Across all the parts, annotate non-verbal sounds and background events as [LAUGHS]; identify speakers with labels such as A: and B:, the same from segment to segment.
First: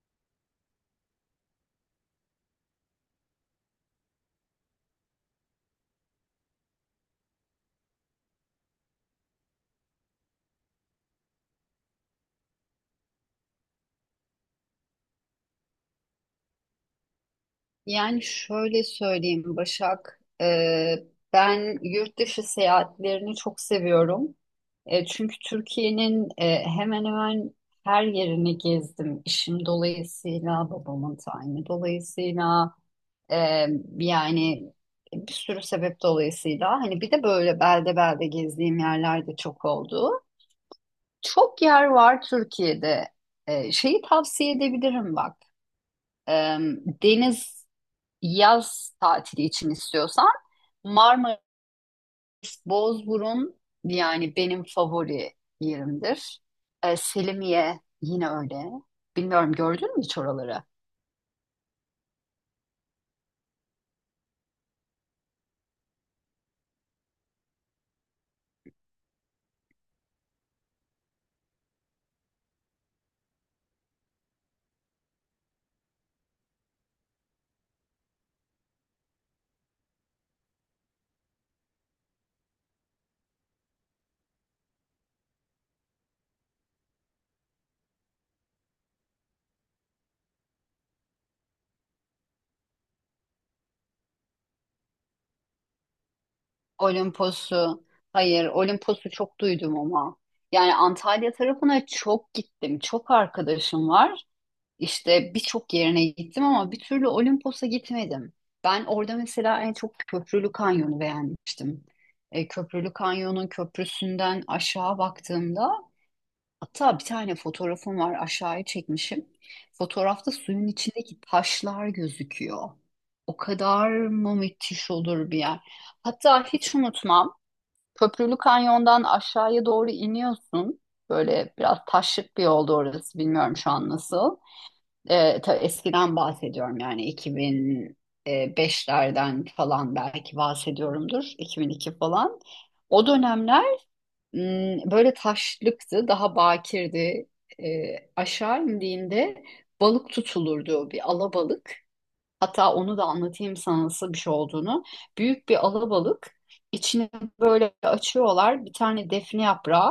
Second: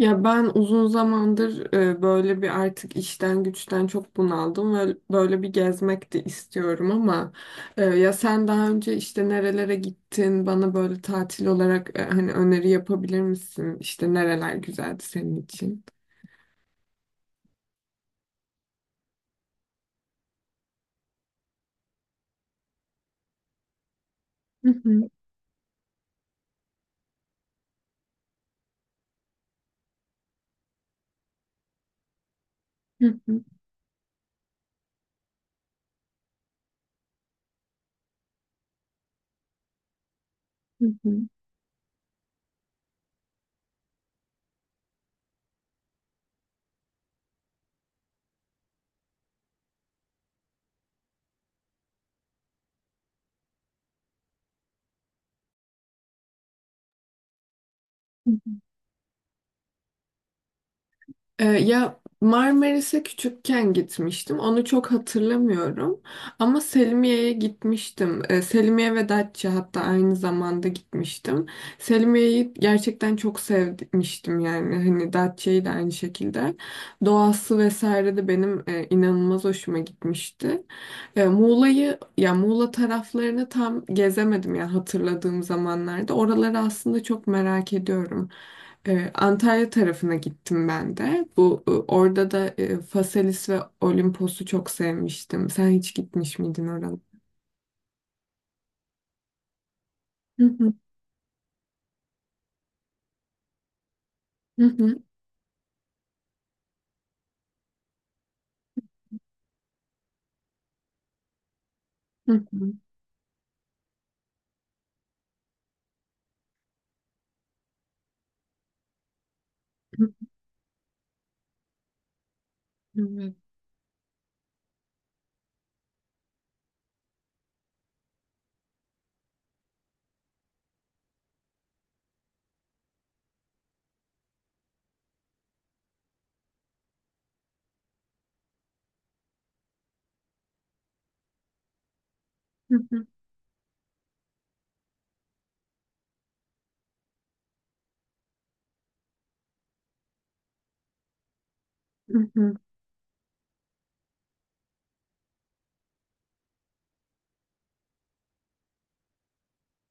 A: Ya ben uzun zamandır böyle bir artık işten güçten çok bunaldım ve böyle bir gezmek de istiyorum ama ya sen daha önce işte nerelere gittin bana böyle tatil olarak hani öneri yapabilir misin? İşte nereler güzeldi senin için?
B: Yani şöyle söyleyeyim Başak, ben yurt dışı seyahatlerini çok seviyorum.
A: Hı hı,
B: Çünkü Türkiye'nin hemen hemen her yerini gezdim. İşim dolayısıyla, babamın tayini dolayısıyla,
A: hı
B: e,
A: hı,
B: yani bir sürü sebep dolayısıyla. Hani bir de böyle belde belde gezdiğim yerler de çok oldu.
A: hı hı.
B: Çok yer var Türkiye'de. Şeyi tavsiye edebilirim bak. E, Deniz yaz tatili için istiyorsan Marmaris, Bozburun yani benim favori yerimdir. Selimiye yine öyle. Bilmiyorum gördün mü hiç oraları?
A: Ya Marmaris'e küçükken gitmiştim. Onu çok hatırlamıyorum. Ama Selimiye'ye gitmiştim. Selimiye ve Datça hatta aynı zamanda gitmiştim. Selimiye'yi gerçekten çok sevmiştim yani. Hani Datça'yı da aynı şekilde. Doğası vesaire de benim inanılmaz hoşuma gitmişti. Muğla'yı ya Muğla taraflarını tam gezemedim ya hatırladığım zamanlarda. Oraları aslında çok merak ediyorum. Antalya tarafına gittim ben de. Bu orada da Phaselis ve Olimpos'u çok sevmiştim. Sen hiç gitmiş miydin oralara?
B: Olimpos'u hayır, Olimpos'u çok duydum ama
A: Hı hı,
B: yani Antalya tarafına çok gittim. Çok arkadaşım var.
A: hı hı,
B: İşte birçok yerine gittim ama bir türlü Olimpos'a gitmedim. Ben orada mesela en çok Köprülü Kanyon'u beğenmiştim.
A: hı hı,
B: Köprülü Kanyon'un köprüsünden aşağı baktığımda hatta bir tane fotoğrafım var, aşağıya çekmişim.
A: hı
B: Fotoğrafta suyun içindeki taşlar gözüküyor.
A: hı, evet.
B: O kadar mı müthiş olur bir yer. Hatta hiç unutmam, Köprülü Kanyon'dan aşağıya doğru iniyorsun. Böyle biraz taşlık bir yoldu orası, bilmiyorum şu an nasıl. Eskiden bahsediyorum, yani 2005'lerden falan belki bahsediyorumdur. 2002 falan.
A: Hı hı,
B: O dönemler böyle taşlıktı, daha bakirdi. E, Aşağı indiğinde balık tutulurdu, bir alabalık.
A: hı hı,
B: Hatta onu da anlatayım sana nasıl bir şey olduğunu. Büyük bir alabalık. İçini böyle açıyorlar. Bir tane defne yaprağı,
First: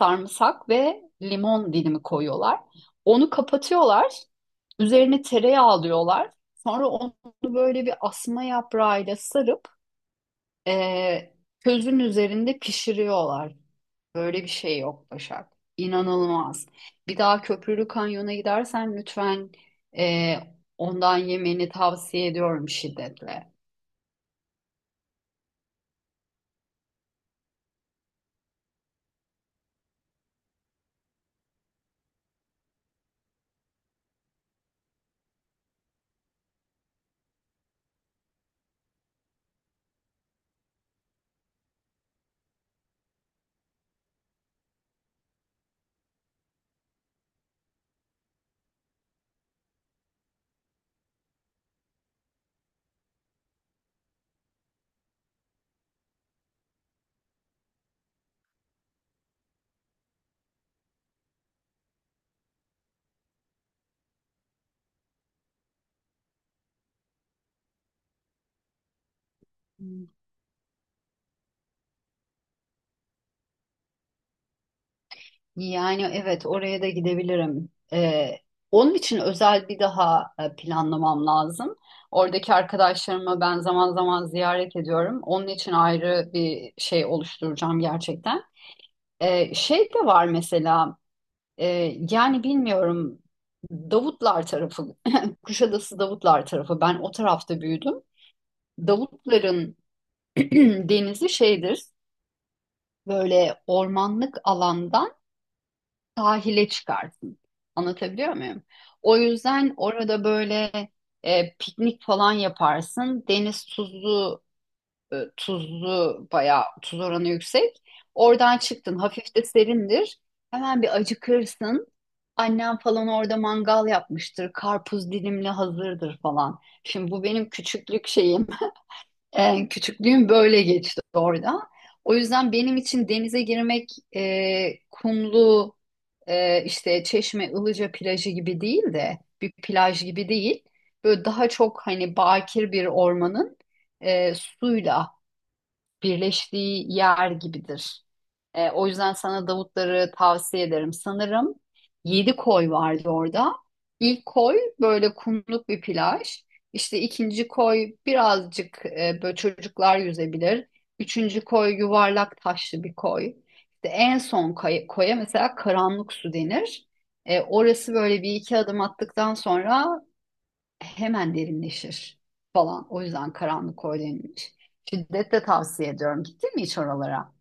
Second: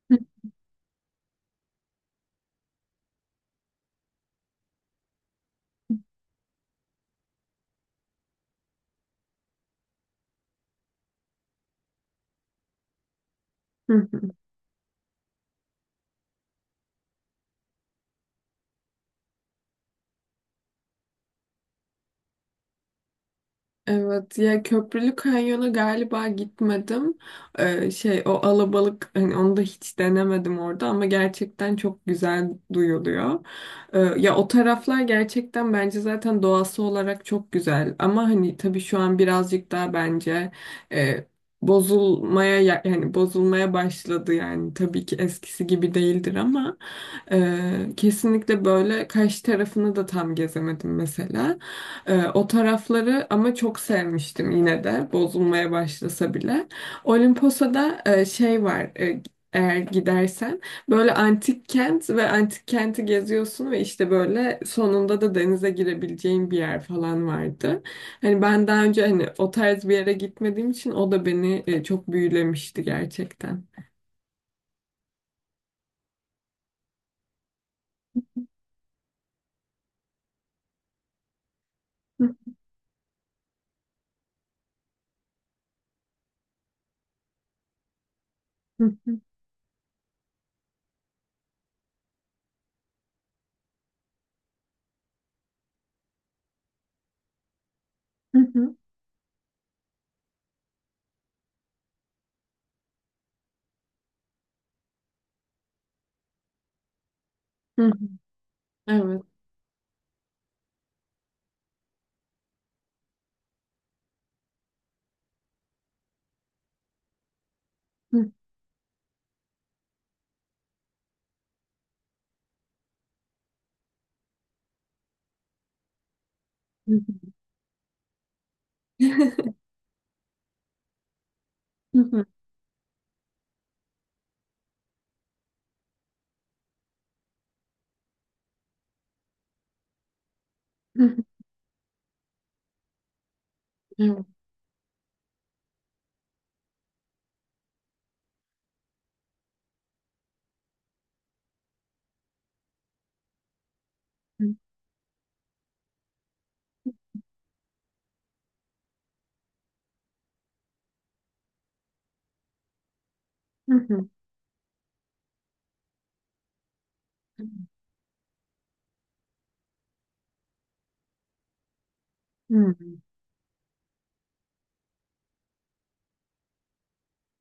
B: sarımsak ve limon dilimi koyuyorlar. Onu kapatıyorlar. Üzerine tereyağı alıyorlar. Sonra onu böyle bir asma yaprağıyla sarıp eee közün üzerinde pişiriyorlar.
A: hı hı.
B: Böyle bir şey yok Başak. İnanılmaz. Bir daha Köprülü Kanyon'a gidersen lütfen ondan yemeni tavsiye ediyorum şiddetle.
A: Evet ya Köprülü Kanyon'a galiba gitmedim. Şey o alabalık hani onu da hiç denemedim orada ama gerçekten çok güzel duyuluyor. Ya o taraflar gerçekten bence zaten doğası olarak çok güzel ama hani tabii şu an birazcık daha bence e, bozulmaya yani bozulmaya başladı yani tabii ki eskisi gibi değildir ama kesinlikle böyle Kaş tarafını da tam gezemedim mesela. O tarafları ama çok sevmiştim yine de bozulmaya başlasa bile. Olimposa'da şey var eğer gidersen böyle antik kent ve antik kenti geziyorsun ve işte böyle sonunda da denize girebileceğin bir yer falan vardı. Hani ben daha önce hani o tarz bir yere gitmediğim için o da beni çok büyülemişti gerçekten.
B: Yani evet, oraya da gidebilirim. Onun için özel bir daha planlamam lazım. Oradaki arkadaşlarımı ben zaman zaman ziyaret ediyorum. Onun için ayrı bir şey oluşturacağım gerçekten. Şey de var mesela, e, bilmiyorum, Davutlar tarafı, [LAUGHS] Kuşadası Davutlar tarafı. Ben o tarafta büyüdüm.
A: Evet. [LAUGHS]
B: Davutların [CLEARS THROAT] denizi şeydir, böyle ormanlık alandan sahile çıkarsın. Anlatabiliyor muyum? O
A: Evet.
B: yüzden orada böyle piknik falan yaparsın. Deniz tuzlu, bayağı tuz oranı yüksek.
A: Hı
B: Oradan çıktın, hafif de serindir. Hemen bir acıkırsın. Annem falan orada mangal yapmıştır. Karpuz dilimli hazırdır falan.
A: hı
B: Şimdi bu benim küçüklük şeyim. Küçüklüğüm böyle geçti orada.
A: hı
B: O
A: hı
B: yüzden benim için denize girmek kumlu, işte Çeşme Ilıca plajı gibi değil, de bir plaj gibi değil.
A: hı
B: Böyle daha çok hani bakir bir ormanın
A: hı
B: suyla birleştiği yer gibidir. O yüzden sana Davutları tavsiye ederim. Sanırım yedi koy vardı orada. İlk koy böyle kumluk bir plaj. İşte ikinci koy birazcık, böyle çocuklar yüzebilir. Üçüncü koy yuvarlak taşlı bir koy.
A: hı
B: İşte
A: hı
B: en son koya mesela karanlık su denir. Orası böyle bir iki adım attıktan sonra hemen derinleşir
A: hı.
B: falan.
A: [LAUGHS]
B: O yüzden karanlık koy denilmiş. Şiddetle tavsiye ediyorum. Gittin mi hiç oralara?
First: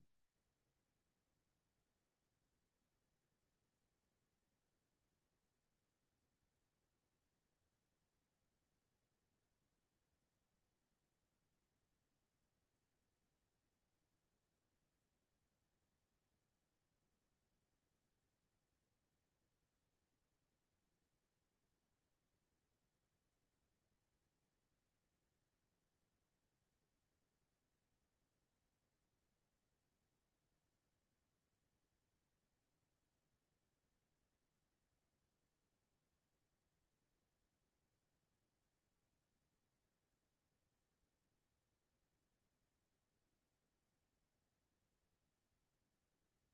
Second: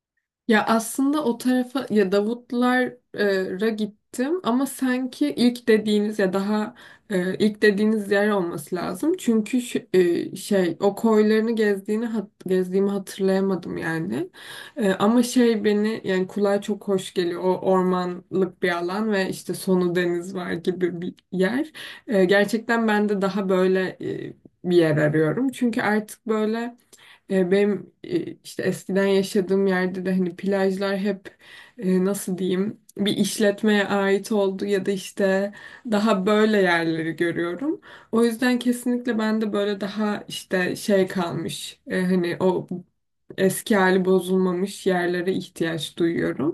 A: Ya aslında o tarafa ya Davutlar'a gittim ama sanki ilk dediğiniz ya daha ilk dediğiniz yer olması lazım. Çünkü şey o koylarını gezdiğini gezdiğimi hatırlayamadım yani. Ama şey beni yani kulağa çok hoş geliyor. O ormanlık bir alan ve işte sonu deniz var gibi bir yer. Gerçekten ben de daha böyle bir yer arıyorum. Çünkü artık böyle benim işte eskiden yaşadığım yerde de hani plajlar hep nasıl diyeyim bir işletmeye ait oldu ya da işte daha böyle yerleri görüyorum. O yüzden kesinlikle ben de böyle daha işte şey kalmış hani o eski hali bozulmamış yerlere ihtiyaç duyuyorum.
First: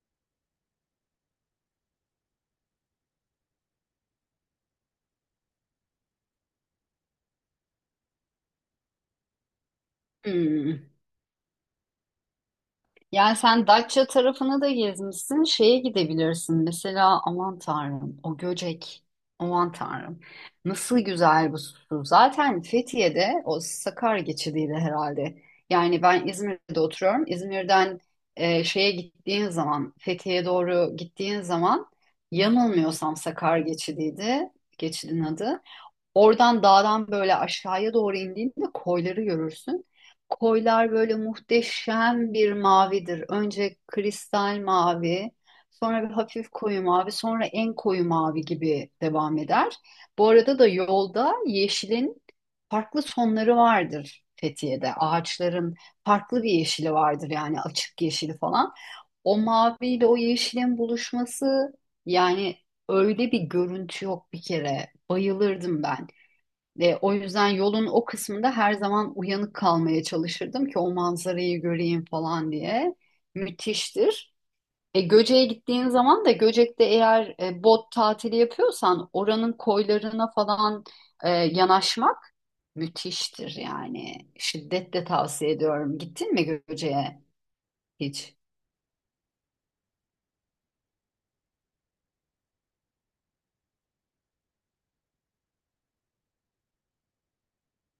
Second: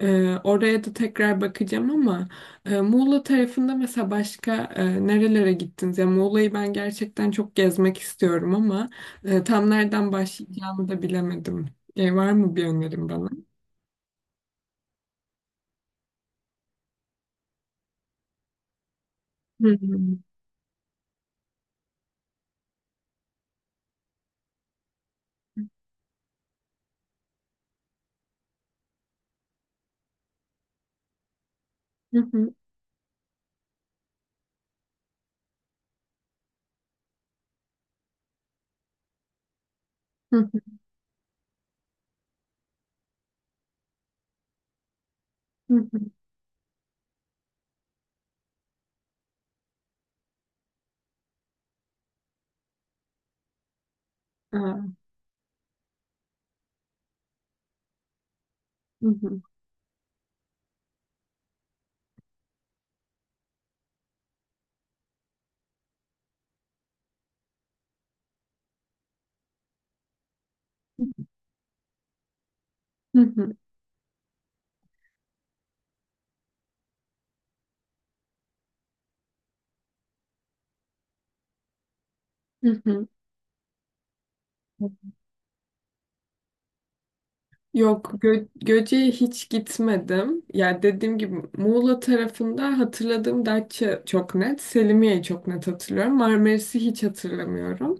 A: Oraya da tekrar bakacağım ama Muğla tarafında mesela başka nerelere gittiniz? Ya Muğla'yı ben gerçekten çok gezmek istiyorum ama. Tam nereden başlayacağımı
B: Hmm.
A: da bilemedim. Var mı bir önerin bana?
B: Yani sen Datça tarafına da gezmişsin. Şeye gidebilirsin mesela, aman tanrım, o Göcek.
A: Hı
B: Aman
A: hı.
B: tanrım. Nasıl güzel bu su. Zaten Fethiye'de o Sakarya geçidiydi herhalde. Yani ben İzmir'de oturuyorum. İzmir'den şeye gittiğin zaman, Fethiye'ye doğru gittiğin zaman
A: Hı hı.
B: yanılmıyorsam Sakarya geçidiydi. Geçidin adı. Oradan dağdan böyle aşağıya doğru indiğinde koyları görürsün.
A: Hı hı.
B: Koylar böyle muhteşem bir mavidir. Önce kristal mavi,
A: Hı hı.
B: sonra bir hafif koyu mavi, sonra en koyu mavi gibi devam eder. Bu arada da yolda yeşilin farklı sonları vardır
A: Aa,
B: Fethiye'de. Ağaçların farklı bir yeşili vardır, yani açık yeşili falan.
A: hı
B: O
A: hı.
B: maviyle o yeşilin buluşması, yani öyle bir görüntü yok bir kere. Bayılırdım ben. O yüzden yolun o kısmında her zaman uyanık kalmaya çalışırdım ki o manzarayı göreyim falan diye.
A: Hı hı.
B: Müthiştir. Göcek'e gittiğin zaman da Göcek'te eğer bot tatili yapıyorsan oranın koylarına falan yanaşmak
A: Hı hı.
B: müthiştir yani. Şiddetle tavsiye ediyorum. Gittin mi Göcek'e
A: Yok,
B: hiç?
A: Göce'ye hiç gitmedim. Ya dediğim gibi Muğla tarafında hatırladığım Datça çok net, Selimiye'yi çok net hatırlıyorum. Marmaris'i hiç hatırlamıyorum.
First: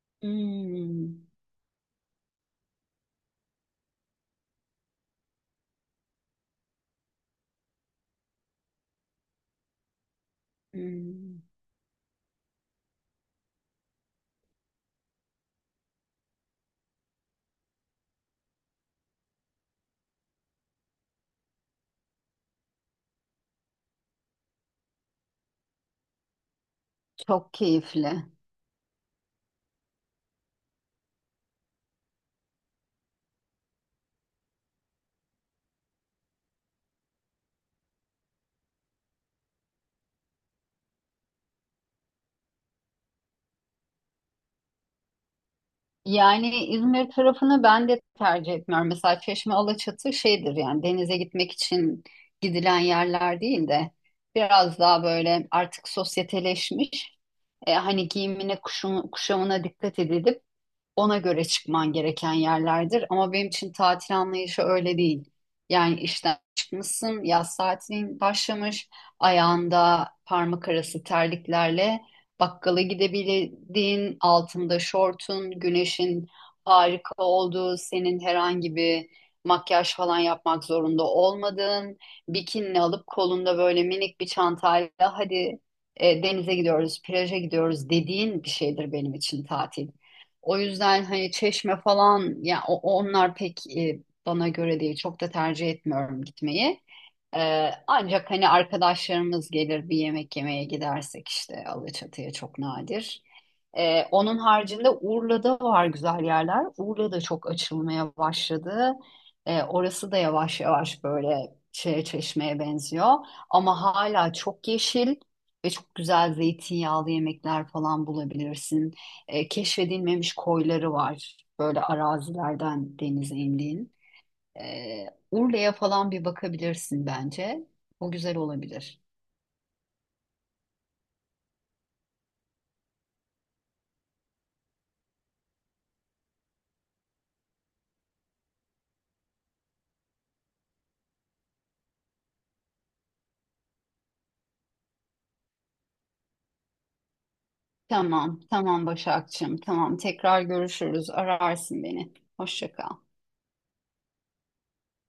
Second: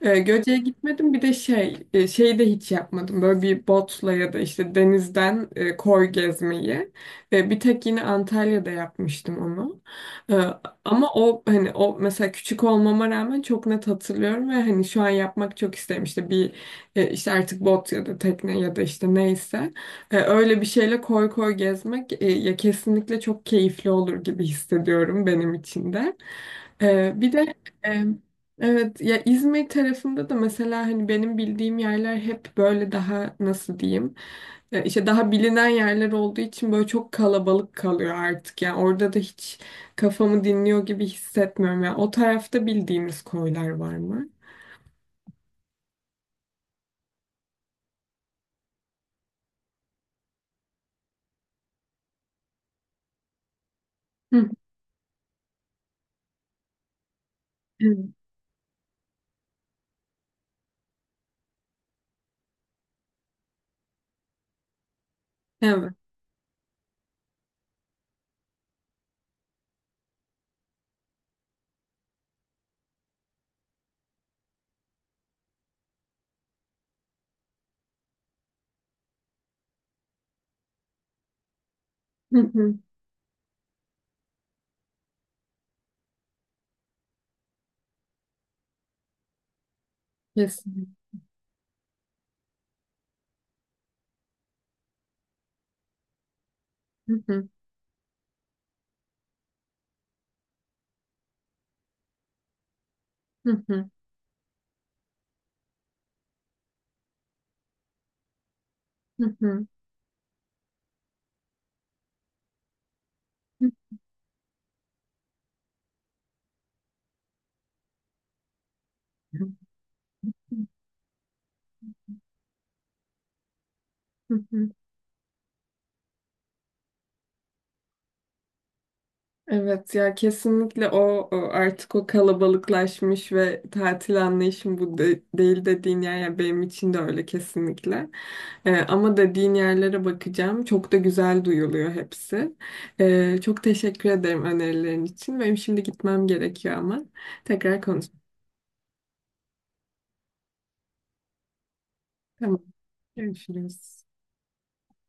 A: Göce'ye gitmedim. Bir
B: Hmm,
A: de şey, e, şeyi de hiç yapmadım. Böyle bir botla ya da işte denizden koy gezmeyi. Bir tek yine Antalya'da yapmıştım onu. E, Ama
B: hmm,
A: o hani o mesela küçük olmama rağmen çok net hatırlıyorum ve hani şu an yapmak çok isterim. İşte bir işte artık bot ya da tekne ya da işte neyse. Öyle bir şeyle koy gezmek ya kesinlikle çok keyifli olur gibi hissediyorum benim için de. E, bir de
B: çok
A: e,
B: keyifli.
A: evet ya İzmir tarafında da mesela hani benim bildiğim yerler hep böyle daha nasıl diyeyim işte daha bilinen yerler olduğu için böyle çok kalabalık kalıyor artık yani orada da hiç kafamı dinliyor gibi hissetmiyorum yani o tarafta bildiğimiz koylar var mı?
B: Yani İzmir tarafını ben de tercih etmiyorum. Mesela Çeşme Alaçatı şeydir, yani denize gitmek için gidilen yerler değil de
A: Hı
B: biraz daha böyle artık sosyeteleşmiş. Hani
A: hı.
B: giyimine kuşamına dikkat edilip ona göre çıkman gereken yerlerdir. Ama benim için tatil anlayışı öyle değil.
A: Evet.
B: Yani işten çıkmışsın, yaz tatilin başlamış, ayağında parmak arası terliklerle bakkala gidebildiğin, altında şortun, güneşin harika olduğu, senin herhangi bir makyaj falan yapmak zorunda olmadığın, bikinini
A: [LAUGHS]
B: alıp kolunda böyle minik bir çantayla hadi denize gidiyoruz, plaja gidiyoruz dediğin bir şeydir benim için tatil. O
A: Kesinlikle.
B: yüzden hani Çeşme falan ya, onlar pek bana göre değil. Çok da tercih etmiyorum gitmeyi.
A: Hı hı,
B: Ancak hani arkadaşlarımız gelir bir yemek yemeye gidersek işte Alaçatı'ya, çok nadir.
A: hı hı,
B: Onun haricinde Urla'da var güzel yerler. Urla'da çok açılmaya başladı.
A: hı hı,
B: Orası da yavaş yavaş böyle şeye, Çeşme'ye benziyor.
A: hı
B: Ama hala çok yeşil ve çok güzel zeytinyağlı yemekler falan bulabilirsin.
A: hı,
B: Keşfedilmemiş koyları var. Böyle arazilerden denize indiğin.
A: hı
B: E,
A: hı.
B: Urla'ya falan bir bakabilirsin bence. O güzel olabilir.
A: Evet ya kesinlikle o artık o kalabalıklaşmış ve tatil anlayışım bu değil dediğin yer yani benim için de öyle kesinlikle. Ama dediğin yerlere bakacağım. Çok da güzel duyuluyor hepsi. Çok teşekkür ederim önerilerin için. Benim şimdi gitmem gerekiyor ama tekrar konuşalım.
B: Tamam, tamam Başakçığım. Tamam, tekrar görüşürüz. Ararsın beni.
A: Tamam,
B: Hoşça kal.
A: görüşürüz.